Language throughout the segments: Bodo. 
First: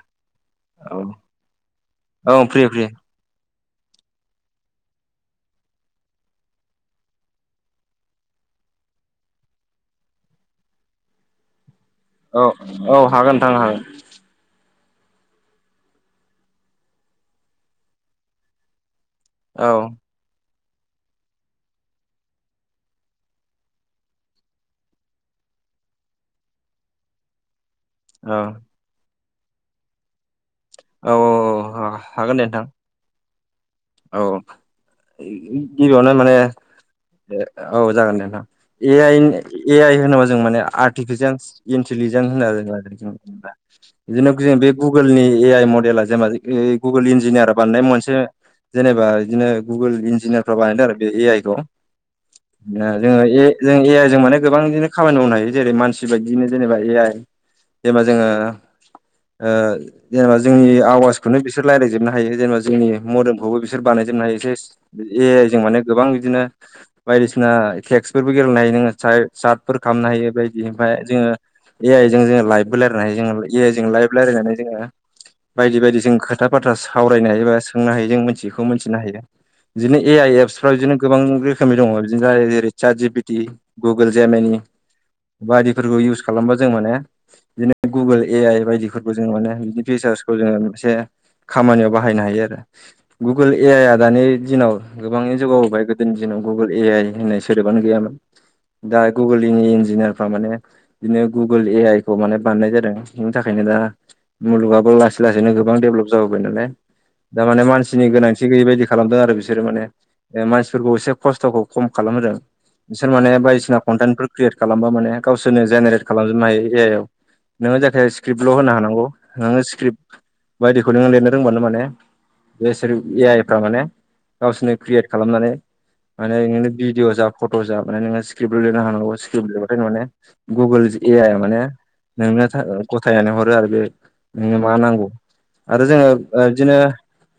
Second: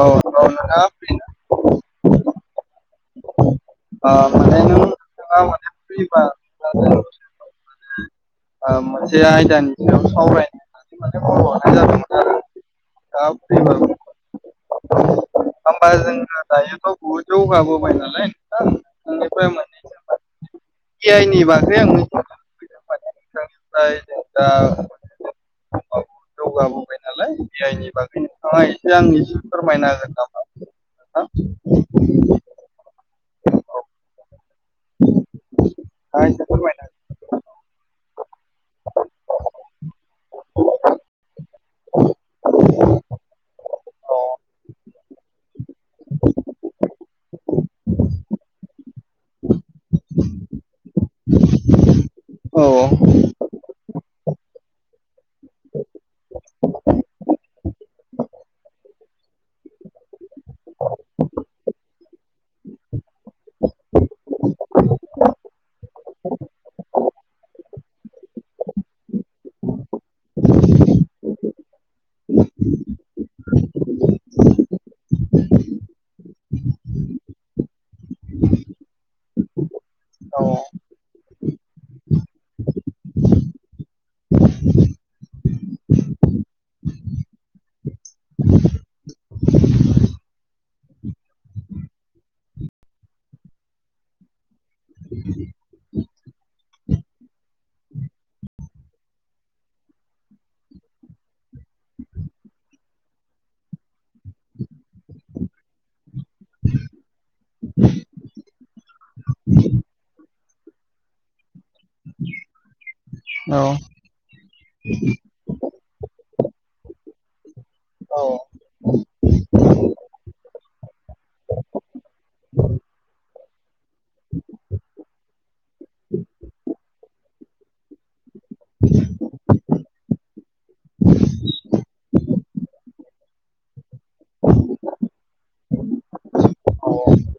औ औ नोंगौ नोथां औ फ्रि फ्रि अ माने नों नोंथाङा माने फ्रिबा दा जोङो फि मोनसे आयदानि सायाव सावरायनो माने खलखौ हरनाय जादोंमोन। औ औ आरो नोंथाङा हागोन नोंथां फ्रिबा हागोन। होमबा जोङो दायोथ' बुहुद जौगाबोबाय नालाय नोंथां निफ्राय औ। ए आइनि बागै आं लुबैदों माने नोंथांनिफ्राय जों दा जौगाबोबाय नालाय ए आइ नि बागै औ नोंथाङा एसे आंनिसिम फोरमायना होगोन नामा? औ औ औ नोंथाङा औ हागोन दे नोंथां। औ, गिबियावनो माने एसे फोरमायना ओ औ, जागोन दे नोंथां। ए आइन ए आइ होनोबा जों माने आर्टिफिजेन्स इन्टलिजेन्ट होनना आरोबा बिदिनो बे गुगोलनि ए आइ मद बेला जेनेबा गुगोल इन्जिनियार बानायनाय मोनसे जेनेबा बिदिनो गुगोल इन्जिनियारफ्रा बानायदों आरो बे ए आइ खौ हो जोङो ए जों ए आइ जों माने गोबां बिदिनो खामानि मावनो हायो जेरै मानसि बायदिनो जेनेबा ए आइ जेनेबा जोङो जेनेबा जोंनि आवाजखौनो बिसोर रायज्लायजोबनो हायो जेनेबा जोंनि मोदोम खौबो बिसोर बानायजोबनो हायो सेस ए आइ जों माने गोबां बिदिनो बायदिसिना टेक्सफोरबो गेलेनो हायो नोङो साय-सार्टफोर खालामनो हायो बायदि ओमफाय जोङो ए आइजों जोङो लाइभबो रायलायनो हायो जोङो, ए आइ जों लाइभ रायलायनानै जोङो बायदि बायदि जों खोथा बाथ्रा सावरायनो हायो बा सोंनो हायो जों मोन्थियैखौ मोन्थिनो हायो। बिदिनो ए आइ औ एप्सफ्रा बिदिनो गोबां रोखोमनि दङ' बिदिनो जाय जेरै चाट जि पि टि गुगोल जेमिनि बायदिफोरखौ युस खालामबा जों माने बिदिनो गुगोल ए आइ बायदिफोरबो जों मोनो बिनि फिचार्सखौ जोङो मोनसे खामानियाव बाहायनो हायो आरो। गुगोल ए आइ आ दानि दिनाव गोबाङै जौगाबोबाय गोदोनि दिनाव गुगोल ए आइ होननाय सोदोबानो गैयामोन। दा गुगोलिनि इन्जिनियारफ्रा माने बिदिनो गुगोल ए आइ खौ माने बानायनाय जादों बेनि थाखायनो दा मुलुगाबो लासै लासैनो गोबां देभलप जाबोबाय नालाय दा माने मान सिनि गोनांथि गैयै बायदि खालामदों आरो बिसोरो माने, ओ मानसिफोरखौ एसे खस्थ'खौ खम खालाम होदों। बिसोर माने बायदिसिना औ कन्टेन्टफोर क्रियेट खालामबा माने गावसोरनो जेनेरेट खालाम जोबनो हायो ए आइ आव। नोङो जायखिया स्क्रिप्टल' होनो हानांगौ, नोङो स्क्रिप्ट बायदिखौ नोङो लिरनो रोंबानो माने एसोरो ए आइफ्रा माने गावसोरनो क्रियेट खालामनानै माने इदिनो भिडअ' जा फट' जा माने नोङो स्क्रिप्टल' लिरनो हानांगौ, स्क्रिपट लिरबथाय नों माने गुगोल्ज ए आइ आ माने नोंनो था-गथायनानै हरो आरो बे नोंनो मा नांगौ। आरो जोङो ओ बिदिनो औ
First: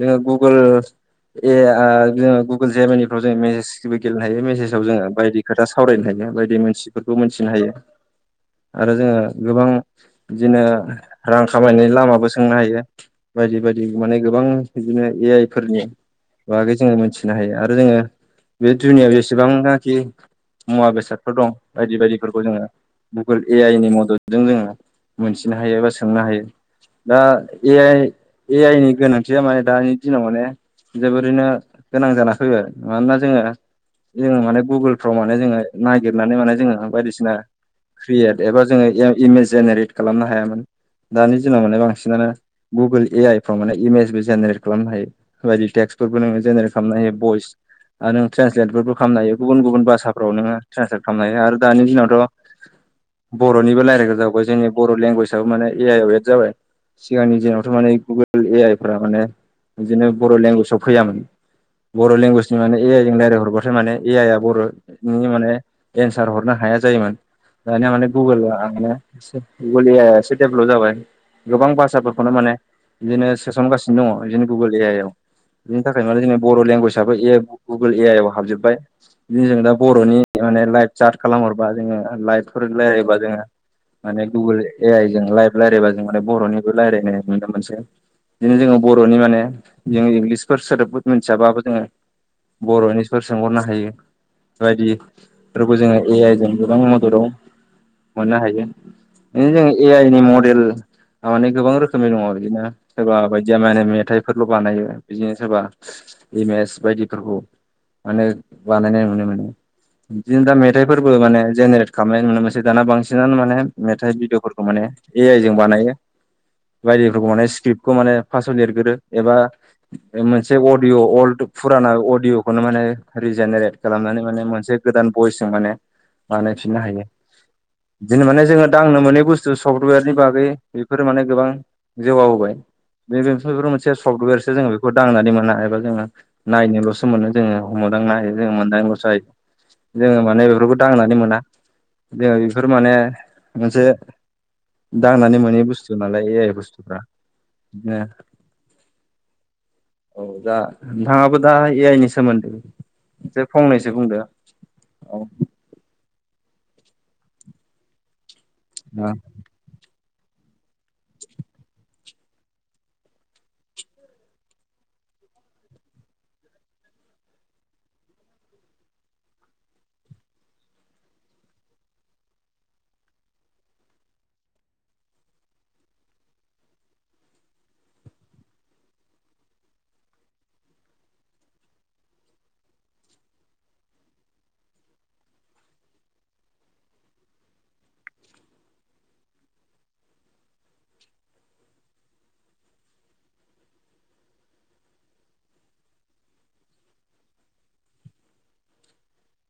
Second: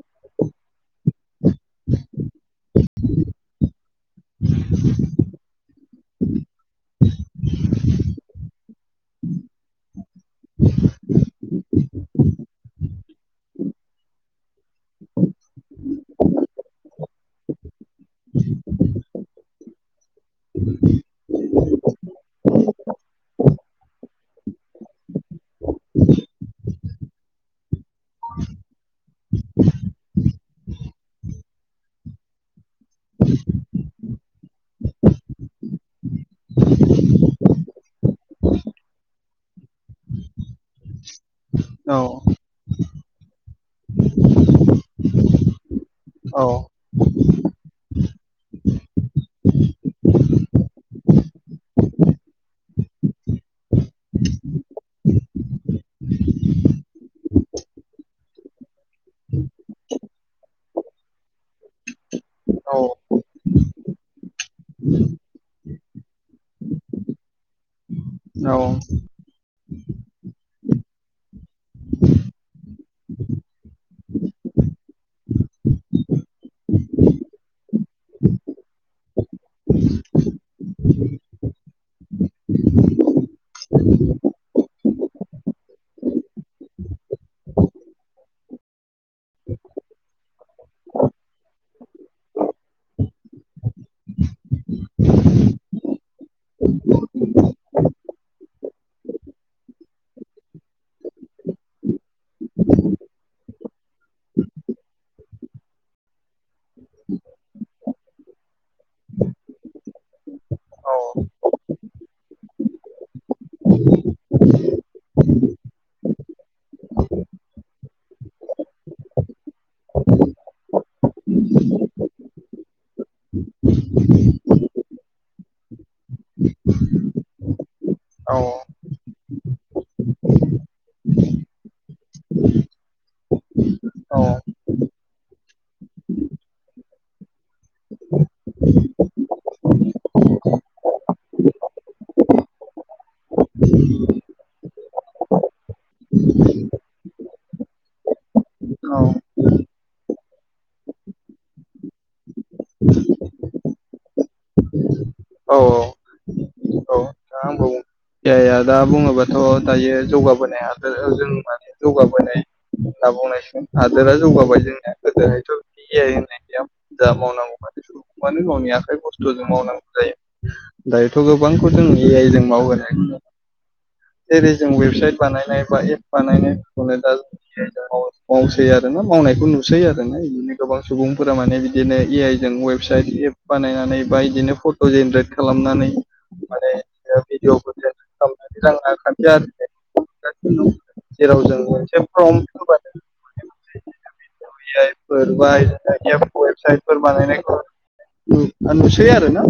जोङो गुगोल ए आ जोङो गुगोल जेमिनिफ्राव जोङो मेसेजबो गेलेनो हायो मेसेजाव जोङो बायदि खोथा सावरायनो हायो बायदि मोनथियैफोरखौ मोनथिनो हायो। आरो जोङो गोबां बिदिनो रां खामायनायनि लामाबो सोंनो हायो। बायदि बायदि माने गोबां बिदिनो ए आइ फोरनि बागै जोङो मोनथिनो हायो आरो जोङो बे दुनियाआव जेसेबांनाखि मुवा बेसादफोर दं बायदि बायदिफोरखौ जोङो गुगोल ए आइ नि मददजों जोङो मोनथिनो हायो एबा सोंनो हायो। दा ए आइ ए आइनि गोनांथिया माने दानि दिनाव माने जोबोरैनो गोनां जाना फैबाय, मानोना जोङो जोङो माने गुगोलफ्राव माने जोङो नागिरनानै माने जोङो बायदिसिना क्रियेट एबा जोङो एम-इमेज जेनेरेट खालामनो हायामोन दानि दिनाव माने बांसिनानो औ गुगोल ए आइ फ्राव माने इमेज बो जेनेरेट खालामनो हायो। बायदि टेक्स फोरबो नोङो औ जेनेरेट खालामनो हायो भइस आर नों ट्रेन्सलेटफोरबो खालामनो हायो गुबुन गुबुन भाषाफ्राव नोङो ट्रेन्सलेट खालामनो हायो आरो दानि दिनावथ' बर'निबो लायरायग्रा जाबावबाय जोंनि बर' लेंगुवेजाबो माने ए आइ आव एद जाबाय। सिगांनि दिनावथ' माने गुगोल ए आइ फोर माने बिदिनो बर' लेंगुवेजाव फैयामोन। बर' लेंगुवेजनि औ माने ए आइ जों रायज्लाय हरबथाय माने ए आइ आ बर'नि माने एन्सार हरनो हाया जायो माने दानिया माने गुगोला माने गुगोल ए आइ आं एसे डेभलप जाबाय गोबां भाषाफोरखौनो माने बिदिनो सोसनगासिनो दङ बिदिनो गुगोल ए आइ आव। बिनि थाखाय माने जोंनि बर' लेंगुवेजाबबो ए गुगोल ए आइ आव हाबजोबबाय। बि जों दा बर'नि माने लाइभ साट खालामहरबा जोङो लाइभफोर रायलायोबा जोङो माने गुगोल ए आइ जों लाइभ रायलायबा जों माने बर'निबो रायलायनाय नुनो मोनसै। बिदिनो जोङो बर'नि माने जों इंल्गिसफोर सोदोबफोरखौ मिथियाबाबो जोङो बर'निफोर सोंहरनो हायो। बायदि फोरबो जोङो ए आइ जों गोबां मददआव मोननो हायो। बिनो जों ए आइ नि मडेल आ माने गोबां रोखोमनि दङ' बिदिनो सोरबा बायदिया माने मेथाइफोरल' बानायो बिदिनो सोरबा इमेज बायदिफोरखौ माने बानायनाय नुनो मोनो। बिदिनो दा मेथाइफोरबो माने जेनेरेट खालामनाय नुनो मोनसै दाना बांसिनानो माने मेथाइ भिडअ'फोरखौ माने ए आइ जों बानायो। बायदिफोरखौ माने स्क्रिप्टखौ माने फासआव लिरगोरो एबा मोनसे अडिअ अल्ड' फुराना अडिअखौनो माने रिजेनेरेट खालामनानै माने मोनसे गोदान बयसजों माने बानायफिननो हायो। बिदिनो माने जोङो दांनो मोनै बुस्थु सफ्टवेरनि बागै बेफोरो माने गोबां जौगाबोबाय। बेफोर मोनसे औ सफ्टवेरसोङोखौ दांनानै मोन जोंङो एबा जोङो। नायनोल'सो मोनो जोङो हमावदांनोनायो जोङो मोनदांल'सो हायो। जोङो माने बेफोरखौ दांनानै मोना जोङो बेफोर माने मोनसे दांनानै मोनै बुस्थु नालाय ए आइ बुस्थुफ्रा। [inaudible] औ दा नोंथाङाबो दा ए आइ नि सोमोन्दै एसे फंनैसो बुंदो औ। औ औ जाया दा औ बुङोबाथ' दायो जौगाबोनाय हादोर जों माने जौगाबोनाय होनना बुंनायसगोन हादोरा जौगाबाय जोंनिया गोदोहायथ' ए आइ होननाया गैयाबो। जा मावनांगौ माथ सुबुंखौ मानो गावनि आखाइ बुस्थुजों मावनांगौ जायो। दायोथ' गोबांखौ जों ए आइ जों मावो। [inaudible] जेरै जों वेबसाइट बानायनाय बा एप बानायफोरखौनो दा मावसै आरोना मावनायखौ नुसै आरो ना बिदिनो गोबां सुबुंफोरा माने बिदिनो ए आइ जों वेब फिसा एप बानायनानै बा बिदिनो फट' जेनेरेट खालामनानै माने भिडिअ रां खाथि आरो [unintelligible] नुगासिनो दं जेराव जों मोनसे फर'नथ होबानो बिदोनो भिडिअ एआय फोर बा बिदोनो वबसाइट बानायनायफोर नुसै आरो ना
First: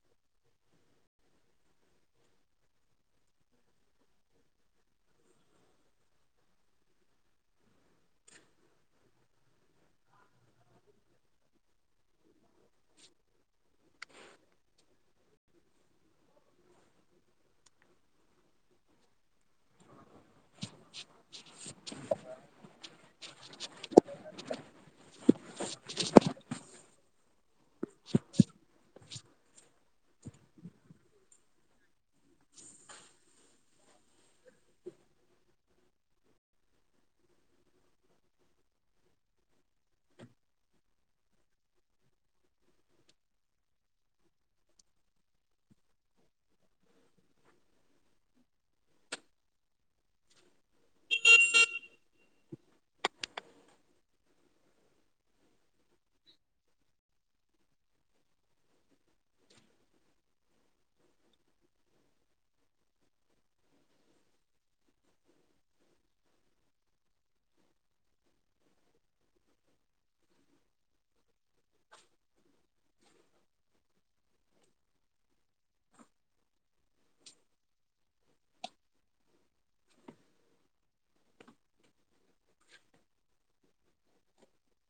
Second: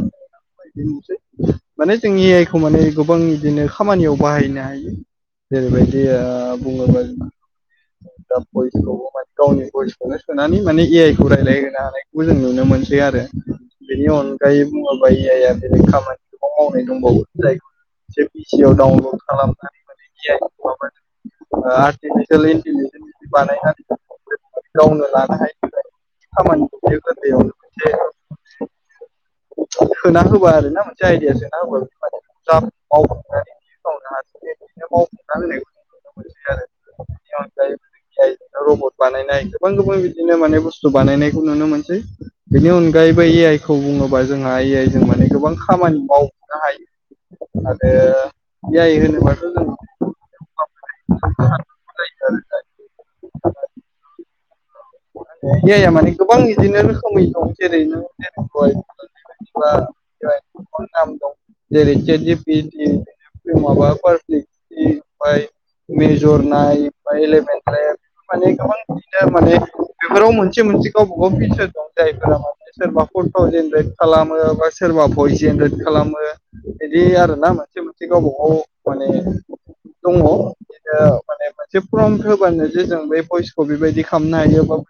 नुसै माने जों ए आइ खौ माने गोबां बिदिनो खामानियाव बाहायनो हायो जेरैबायदि ओ बुङो बा जों [inaudible] दा भयसखौबो माने गावनि भयसखौनो सोनानै माने ए आइ खौ रायज्लाय होनोनो हानायखौबो जों नुनो मोनसै आरो। बेनि अनगायै बुङोबा एआइया बेलेख खामानिखौब मावनाय दंबावो जायखौ मोनसे पिसि आव डाउनलड खालामनानै माने ए आइ आर्टिफिसियेल इन्टेलिजेन्स बानायनानै गावनो लानो हायो नालाय खामानिखौयो गोरलैयावनो मोनसे सोना होबा आरोना मोनसे आइदिया सोना होबा बे मावफुंनानै बिदिनो खामानिखौ मावफुंना होननायखौ नुनो मोनसै आरो। बिनि अनगायैबो जों ए आइ जों रबट बानायनाय गोबां गोबां बिदिनो माने बुस्थु बानायनायखौ नुनो मोनसै बेनि अनगायैबो ए आइ खौ बुङोबा जोंहा ए आइ जों माने गोबां खामानि माव बोनो हायो। आरो ए आइ होनोबाथ' जों माने ए आइ गोबां बिदिनो रोखोमै दं जेरैनो [unintelligible] बेबादिब्ल ए [unintelligible] नाम दं जेरै चेट जिपि टि माबा पार प्लेक सि ओमफाय मेजर नाय बा इलेभेन टेभ बेफोर माने गोबां बिदिनो माने बेफोराव मोनसे मोनसे गावबा गाव फिसन दं जायफोरा सोरबा फट' जेनेरेट खालामो बा सोरबा भइस जेनेरेट खालामो। बिदि आरो ना मोनसे मोनसे गावबा गाव माने दङ बिनो माने मोनसे फर्म होब्लानो जे जों बे भइसखौ बेबायदि खालामनो हायो।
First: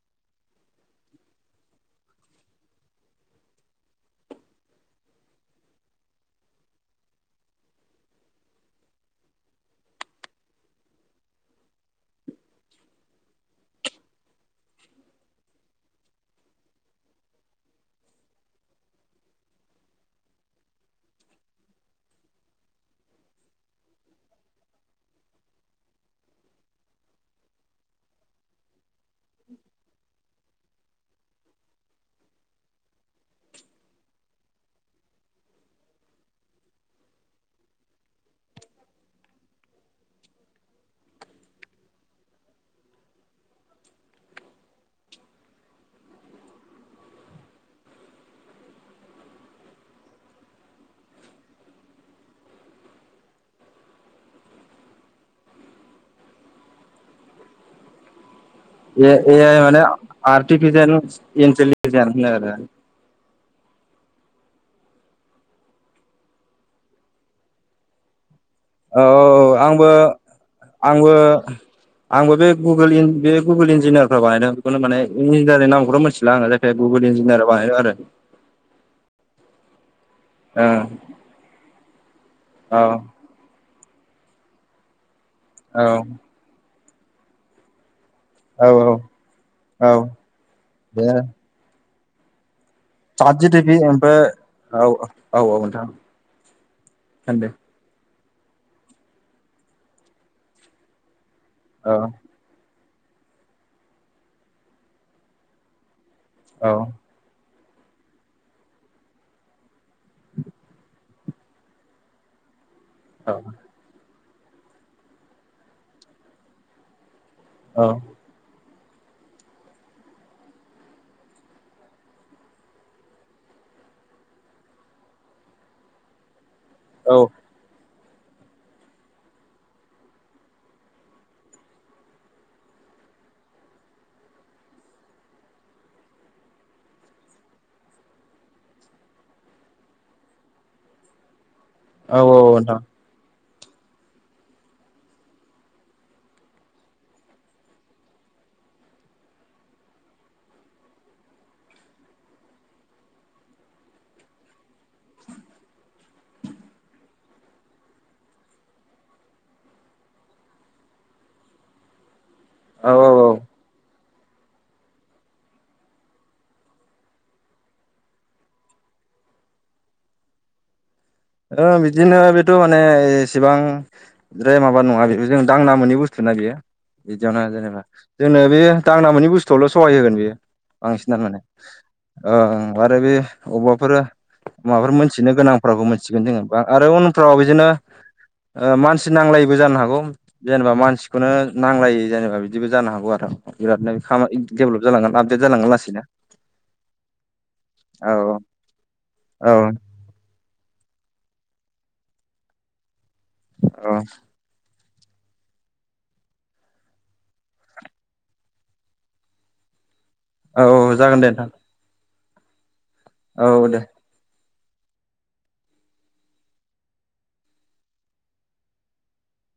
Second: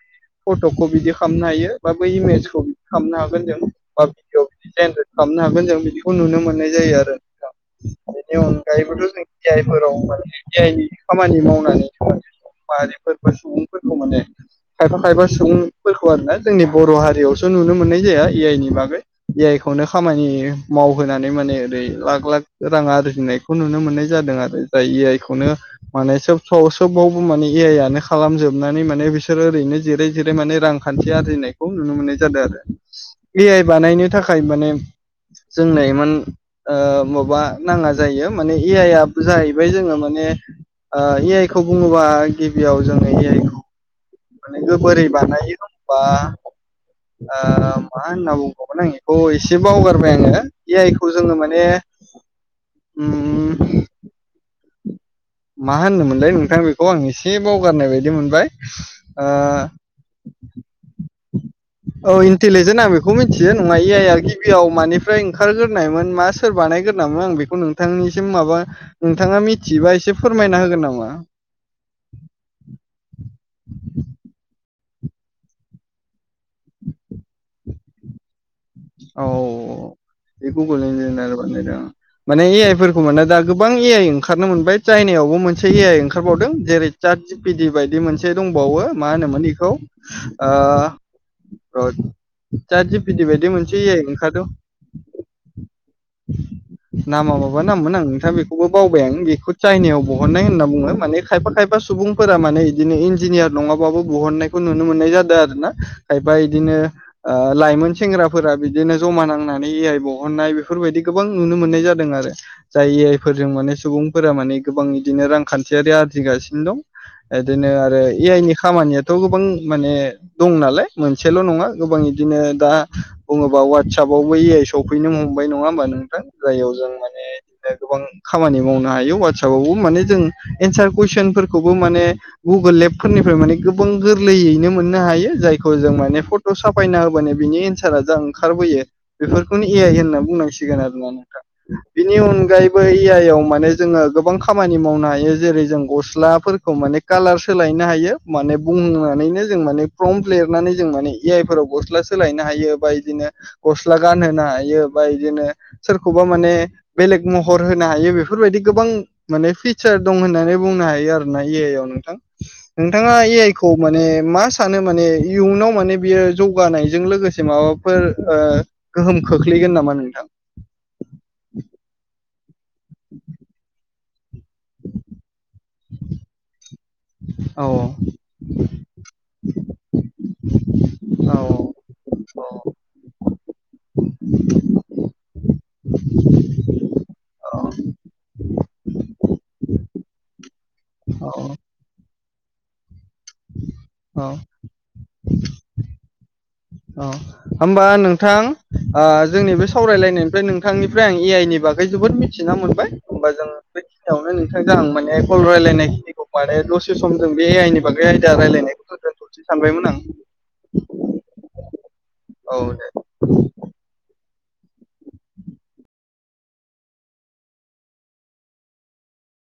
फट'खौ बिदि खालामनो हायो बा बै इमेजखौ बिदि खालामनो हागोन जों बा भिडिअ' डिजाइन खो खालामनो हागोन जों बिदिखौ नुनो मोननाय जायो आरो नोंथां। बेनि अनगायैबोथ' जों ए आइफोराव माने ए आइनि खामानि मावनानै माहारिफोर बा सुबुंफोरखौ माने खायफा खायफा सुबुंफोरखौ आरोना जोंनि बर' हारियावसो नुनो मोननाय जाया ए आइ नि बागै ए आइ खौनो खामानि मावहोनानै माने ओरै लाख लाख रां आर्जिनाय खौ नुनो मोननाय जादों आरो जाय ए आइ खौनो माने सोब स' सोबावबो माने ए आइ आनो खालामजोबनानै माने बिसोरो ओरैनो जेरै जेरै माने रांखान्थि आरजिनायखौ नुनो मोननाय जादों आरो। ए आइ बानायनो थाखाय माने जोंनो इमान ओ माबा नाङा जायो माने ए आइ आ जाहैबाय जोङो माने ओ ए आइ खौ बुङोबा गिबियाव जोङो ए आइ खौ माने गोबोरै बानायो होनबा ओ मा होनना बुंबावगोन आं इखौ एसे बावगारबाय आङो ए आइ खौ जोङो माने [inaudible] उम मा होनोमोनलाय नोंथां बेखौ? आं एसे बावगारनाय बायदि मोनबाय। ए-ए आइ ओ माने आरटिफिसियेल इन्टिलिजेन होनो आरो। खौ मिथियो नङा आइया गिबियाव मानिफ्राय ओंखारग्रोनायमोन मा सोर बानायग्रोनामोन आं बेखौ नों थांनिसिम माबा आरो औ नोंथाङा औ औ आंबो मिथियोबा एसे फोरमायना होगोन नामा? आंबो आंबो बे गुगोल इन बे गुगोल इन्जिनियार फ्रा बानायदों। बेखौनो माने इन्जिनियनि नामखौथ' मिथिला आं जायखिजाया गुगोल इन्जिनियार बानायो आरो। औ बे गुगोल औ इन्जिनिार बानायदों माने ए आइफोरखौ मोने दा गोबां ए आइ ओंखारनो मोनबाय चाइनायावबो मोनसे ए आइ ओंखारबावदों जेरै चाद जि पिदि बायदि मोनसे एसे औ दंबावो मा होनोमोन इखौ औ ओ बे रज जा जि पि दि सात बायदि मोनसे ए जिटिपि आय ओमफ्राय ओंखारदों औ औ औ नोंथां नामा माबा होनदो मा नामोन आं नोंथां बेखौबो बावबाय आं बेखौ चाइनायाव बहननाय होनना बुङो माने खायफा खायफा औ सुबुंफोरा माने इदिनो इन्जिनियार नङाबाबो बहननायखौ नुनो मोननाय जादों आरो ना खायफा औ इदिनो ओ लाइमोन सेंग्रा फोरा बिदिनो जमा नांनानै ए आइ बहननाय बेफोरबायदि गोबां नुनो मोननाय जादों आरो। जाय ए आइ औ फोरजों माने सुबुंफोरा माने गोबां इदिनो रांखान्थियारि आरजिगासिनो दं। इदिनो आरो औ ए आइनि खामानियाथ' गोबां माने दं नालाय मोनसेल' नङा गोबां इदिनो दा बुङोबा वाटसपआवबो ए आइ सौफैनो हमबाय नङा होमबा नोंथां जायाव जों औ। नो गोबां खामानि मावनो हायो वाटसपआवबो माने जों एन्सार कुइसनफोरखौबो माने गुगोल एपफोरनिफ्राय माने गोबां गोरलैयैनो मोननो हायो जायखौ जों माने फट ट' साफायना होबानो बिनि एन्सारा जा ओंखारबोयो बेफोरखौनो ए आइ होनना बुंनांसिगोन आरो ना नोंथां। बिनि औ नोंथां अनगायैबो ए आइ आव माने जोङो गोबां खामानि मावनो हायो जेरै जों गस्लाफोरखौ माने कालार सोलायनो हायो माने बुंनानैनो जों माने प्रम्प लिरनानै जों माने ए आइफोराव गस्ला सो सोलायनो हायो बा इदिनो गस्ला गानहोनो हायो बा इदिनो सोरखौबा माने बेलेग महर होनो हायो बेफोरबायदि गोबां माने फिसार दं होननानै बुंनो हायो आरो ना ए आइ आव नोंथां। औ औ नोंथाङा औ ए आइ खौ माने मा सानो माने इयुनाव माने बियो जौगानायजों लोगोसे माबा फोर ओ गोहोम खोख्लैगोन नामा नोंथां? ओ बिदिनो बेथ' माने एसेबां द्राय माबा नङा बे जों दांना मोनै बुस्थु ना बियो बिदियावनो औ जेनेबा जोंनो बे दांना मोनि बुस्थुआवल' सहाय होगोन बेयो बांसिनानो माने। ओं आरो बे अबबाफोर माबाफोर मोनथिनो गोनांफ्राबो मोनथि मिथिगोन जोङो बा आरो उनफ्राव औ बिदिनो ओ मानसि नांलायिबो जानो हागौ जेनेबा औ मानसिखौनो नांलायि जेनेबा बिदिबो जानो हागौ आरो। बिरादनो बे खा औ डेभेलप जालांगोन आपडेट जालांगोन लासैनो। औ होमबा औ नोंथां ओ औ जोंनि बे सावरायलायनायनिफ्राय नों नोंथांनिफ्राय आं ए आइ नि बागै जोबोर मिथिना मोनबाय होमबा जोङो बेखिनियावनो थां जों माने कल रायलायनाय खिनिखौ बानाय दसे सम जों बे आइदानि बागै आयदाायलायनायखौथ' दोनथ'नि सानबायमोन आं औउ जागोन दे नोंथां औ दे औ दे